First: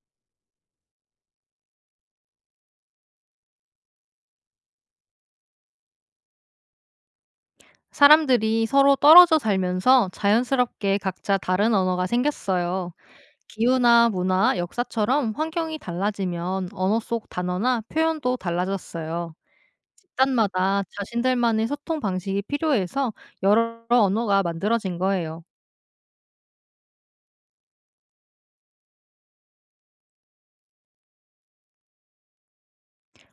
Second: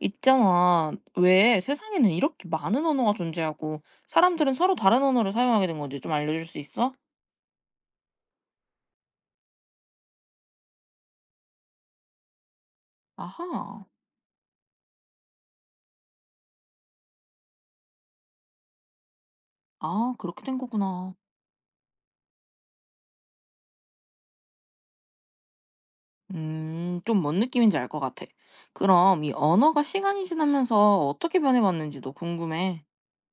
있잖아. 왜 세상에는 이렇게 많은 언어가 존재하고 사람들은 서로 다른 언어를 사용하게 된 건지 좀 알려줄 수 있어? 사람들이 서로 떨어져 살면서 자연스럽게 각자 다른 언어가 생겼어요. 아하. 기후나 문화, 역사처럼 환경이 달라지면 언어 속 단어나 표현도 달라졌어요. 아, 그렇게 된 집단마다 거구나. 자신들만의 소통 방식이 필요해서 여러 언어가 만들어진 거예요. 좀 뭔 느낌인지 알 것 같아. 그럼 이 언어가 시간이 지나면서 어떻게 변해봤는지도 궁금해.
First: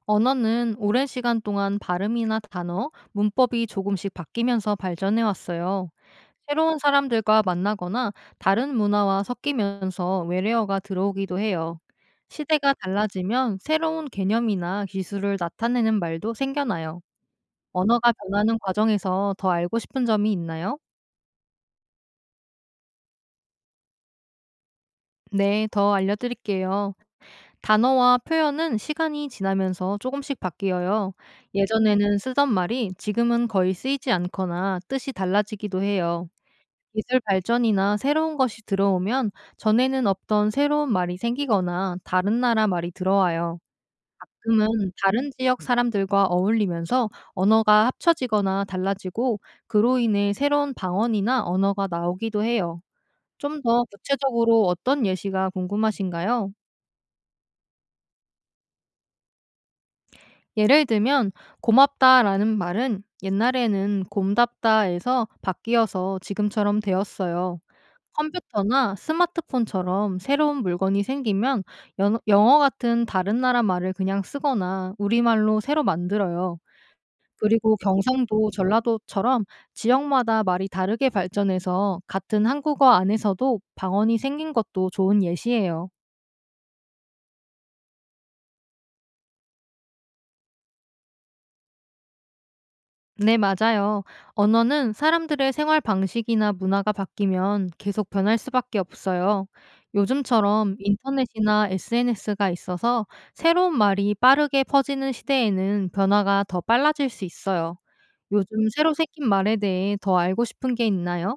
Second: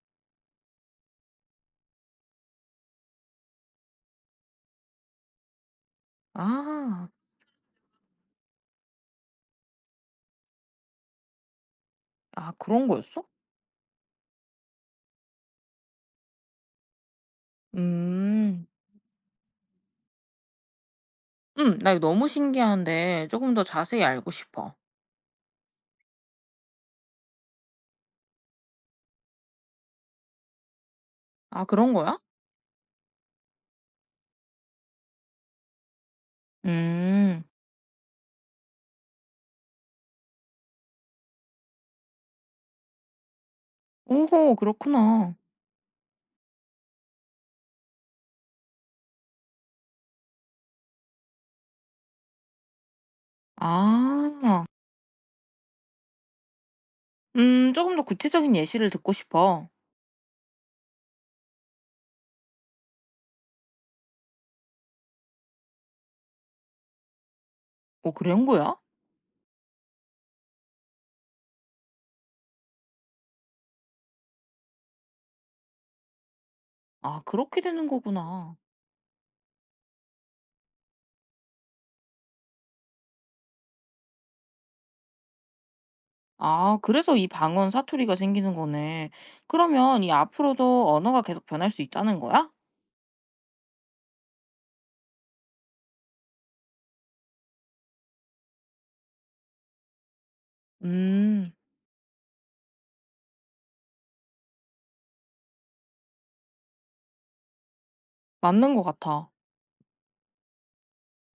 언어는 오랜 시간 동안 발음이나 단어, 문법이 조금씩 바뀌면서 발전해 왔어요. 새로운 아, 사람들과 만나거나 다른 문화와 섞이면서 외래어가 들어오기도 해요. 아, 시대가 그런 거였어? 달라지면 새로운 개념이나 기술을 나타내는 말도 생겨나요. 언어가 변하는 음, 과정에서 더 알고 싶은 점이 있나요? 음, 나 이거 너무 신기한데 조금 더 자세히 알고 싶어. 네, 더 알려드릴게요. 단어와 표현은 시간이 지나면서 조금씩 바뀌어요. 아, 그런 예전에는 거야? 쓰던 말이 지금은 거의 쓰이지 않거나 뜻이 달라지기도 해요. 기술 음, 발전이나 새로운 것이 들어오면 전에는 없던 새로운 말이 생기거나 다른 나라 말이 들어와요. 오호, 지금은 다른 그렇구나. 지역 사람들과 어울리면서 언어가 합쳐지거나 달라지고 그로 인해 새로운 방언이나 언어가 나오기도 해요. 좀 더 아. 구체적으로 어떤 예시가 궁금하신가요? 조금 더 구체적인 예시를 듣고 싶어. 예를 들면 고맙다라는 말은 옛날에는 곰답다에서 바뀌어서 지금처럼 되었어요. 어, 그런 거야? 컴퓨터나 스마트폰처럼 새로운 물건이 생기면 영어 같은 다른 나라 말을 그냥 쓰거나 우리말로 새로 만들어요. 아, 그렇게 그리고 되는 경상도, 거구나. 전라도처럼 지역마다 말이 다르게 발전해서 같은 한국어 안에서도 방언이 생긴 것도 좋은 예시예요. 아, 그래서 이 방언 사투리가 생기는 거네. 그러면 이 앞으로도 언어가 계속 변할 수 있다는 거야? 네, 맞아요. 언어는 사람들의 생활 방식이나 문화가 바뀌면 계속 변할 수밖에 없어요. 요즘처럼 음, 인터넷이나 SNS가 있어서 새로운 말이 빠르게 퍼지는 시대에는 변화가 더 빨라질 수 있어요. 요즘 맞는 것 새로 생긴 같아. 말에 대해 더 알고 싶은 게 있나요?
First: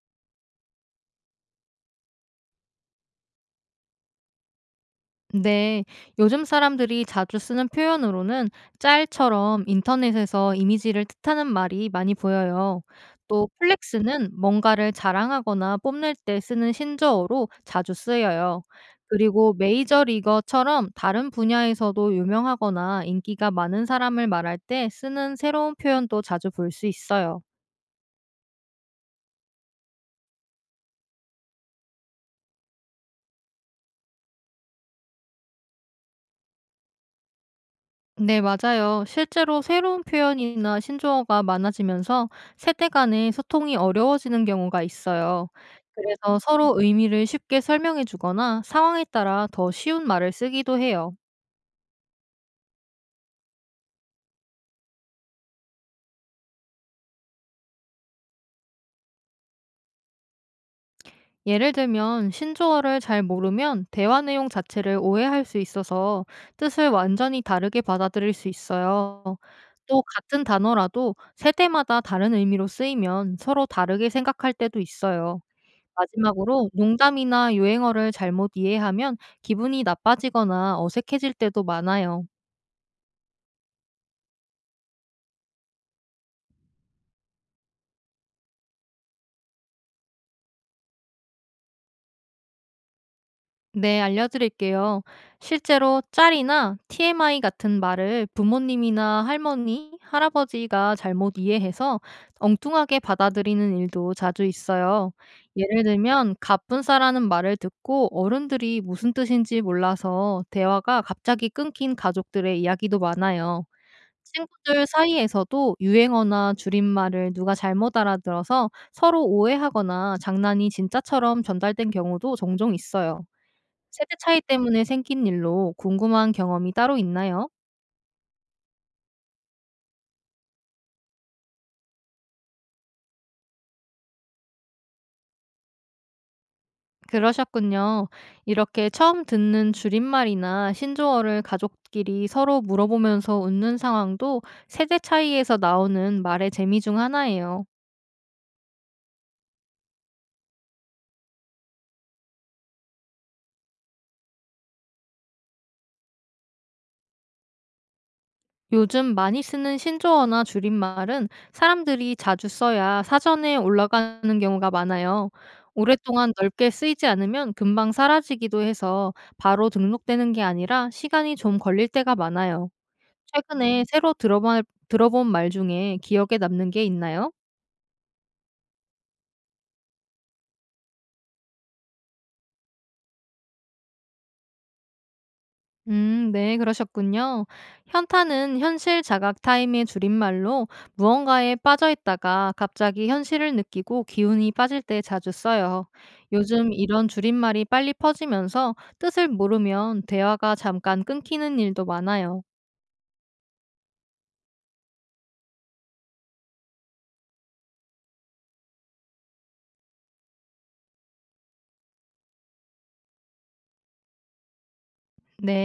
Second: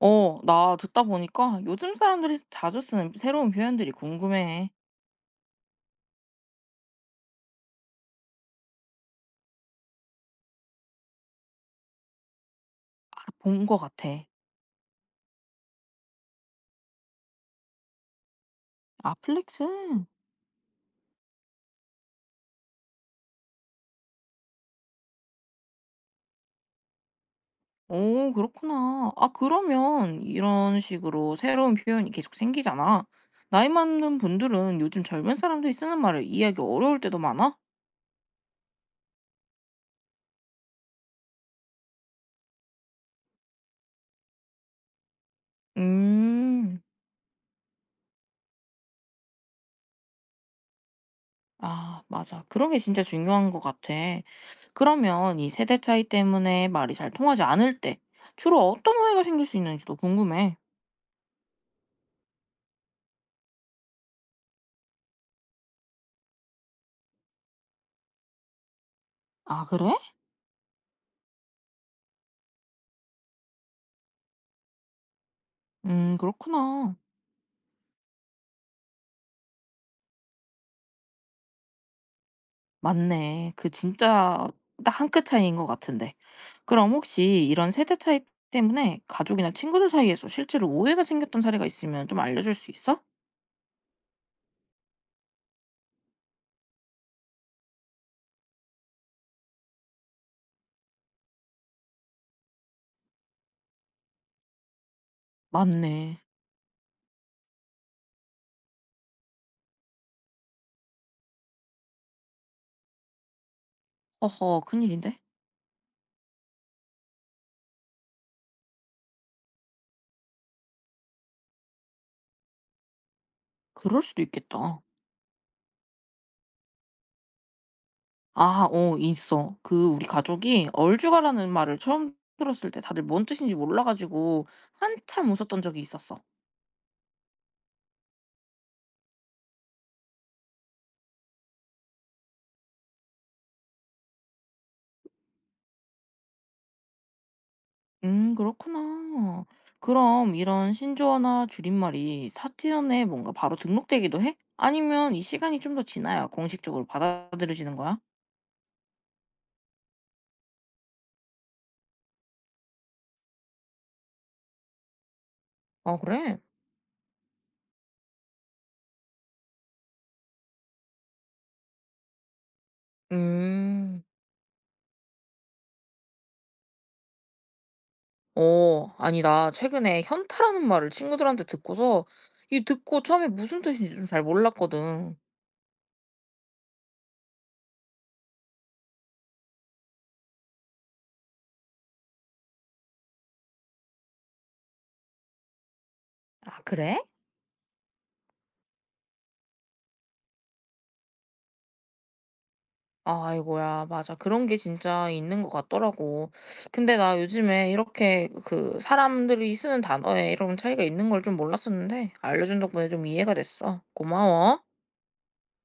어, 나 듣다 보니까 요즘 사람들이 자주 쓰는 새로운 표현들이 궁금해. 네, 요즘 사람들이 자주 쓰는 표현으로는 짤처럼 인터넷에서 이미지를 뜻하는 말이 많이 보여요. 아, 또 본 것 같아. 플렉스는 뭔가를 자랑하거나 뽐낼 때 쓰는 신조어로 자주 쓰여요. 아, 그리고 플렉스? 메이저리거처럼 다른 분야에서도 유명하거나 인기가 많은 사람을 말할 때 쓰는 새로운 표현도 자주 볼 수 있어요. 오 그렇구나. 아 그러면 이런 식으로 새로운 표현이 계속 생기잖아. 나이 많은 분들은 요즘 젊은 사람들이 쓰는 말을 이해하기 어려울 때도 많아? 네, 맞아요. 실제로 새로운 표현이나 신조어가 많아지면서 세대 간의 소통이 어려워지는 경우가 있어요. 그래서 서로 음. 의미를 쉽게 설명해 주거나 상황에 따라 더 쉬운 말을 쓰기도 해요. 아 맞아. 그런 게 진짜 중요한 것 같아. 그러면 이 세대 차이 때문에 말이 잘 통하지 않을 때 주로 어떤 오해가 생길 수 있는지도 궁금해. 예를 들면, 신조어를 잘 모르면 대화 내용 자체를 오해할 수 있어서 뜻을 완전히 다르게 받아들일 수 있어요. 아 그래? 또 같은 단어라도 세대마다 다른 의미로 쓰이면 서로 다르게 생각할 때도 있어요. 마지막으로 그렇구나. 농담이나 유행어를 잘못 이해하면 기분이 나빠지거나 어색해질 때도 많아요. 맞네. 그 진짜 딱 한 끗 차이인 것 같은데. 그럼 혹시 이런 세대 차이 때문에 가족이나 친구들 사이에서 실제로 오해가 생겼던 사례가 있으면 좀 알려줄 수 있어? 네, 알려드릴게요. 실제로 짤이나 TMI 같은 말을 부모님이나 할머니, 할아버지가 잘못 이해해서 엉뚱하게 받아들이는 일도 자주 있어요. 예를 맞네. 들면, 갑분싸라는 말을 듣고 어른들이 무슨 뜻인지 몰라서 대화가 갑자기 끊긴 가족들의 이야기도 많아요. 허허 친구들 큰일인데? 사이에서도 유행어나 줄임말을 누가 잘못 알아들어서 서로 오해하거나 장난이 진짜처럼 전달된 경우도 종종 있어요. 그럴 세대 수도 차이 있겠다. 때문에 생긴 일로 궁금한 경험이 따로 있나요? 아 어 있어. 그 우리 가족이 얼죽아라는 말을 처음 들었을 때 다들 뭔 뜻인지 몰라 가지고 한참 웃었던 적이 있었어. 그러셨군요. 이렇게 처음 듣는 줄임말이나 신조어를 가족끼리 서로 물어보면서 웃는 상황도 세대 차이에서 나오는 말의 재미 중 하나예요. 그렇구나. 그럼 이런 신조어나 줄임말이 사전에 뭔가 바로 등록되기도 해? 아니면 이 시간이 좀 더 지나야 공식적으로 받아들여지는 거야? 요즘 많이 쓰는 신조어나 줄임말은 사람들이 자주 써야 사전에 올라가는 경우가 많아요. 아, 오랫동안 그래? 넓게 쓰이지 않으면 금방 사라지기도 해서 바로 등록되는 게 아니라 시간이 좀 걸릴 때가 많아요. 최근에 음. 새로 들어본 말 중에 기억에 남는 게 있나요? 어, 아니, 나 최근에 현타라는 말을 친구들한테 듣고서 이 듣고 처음에 무슨 뜻인지 좀 잘 몰랐거든. 네, 그러셨군요. 현타는 현실 자각 타임의 줄임말로 무언가에 빠져 있다가 갑자기 현실을 느끼고 기운이 빠질 때 자주 써요. 아, 요즘 그래? 이런 줄임말이 빨리 퍼지면서 뜻을 모르면 대화가 잠깐 끊기는 일도 많아요. 아, 아이고야. 맞아. 그런 게 진짜 있는 것 같더라고. 근데 나 요즘에 이렇게 그 사람들이 쓰는 단어에 이런 차이가 있는 걸 좀 몰랐었는데 알려준 덕분에 좀 이해가 됐어. 고마워. 네.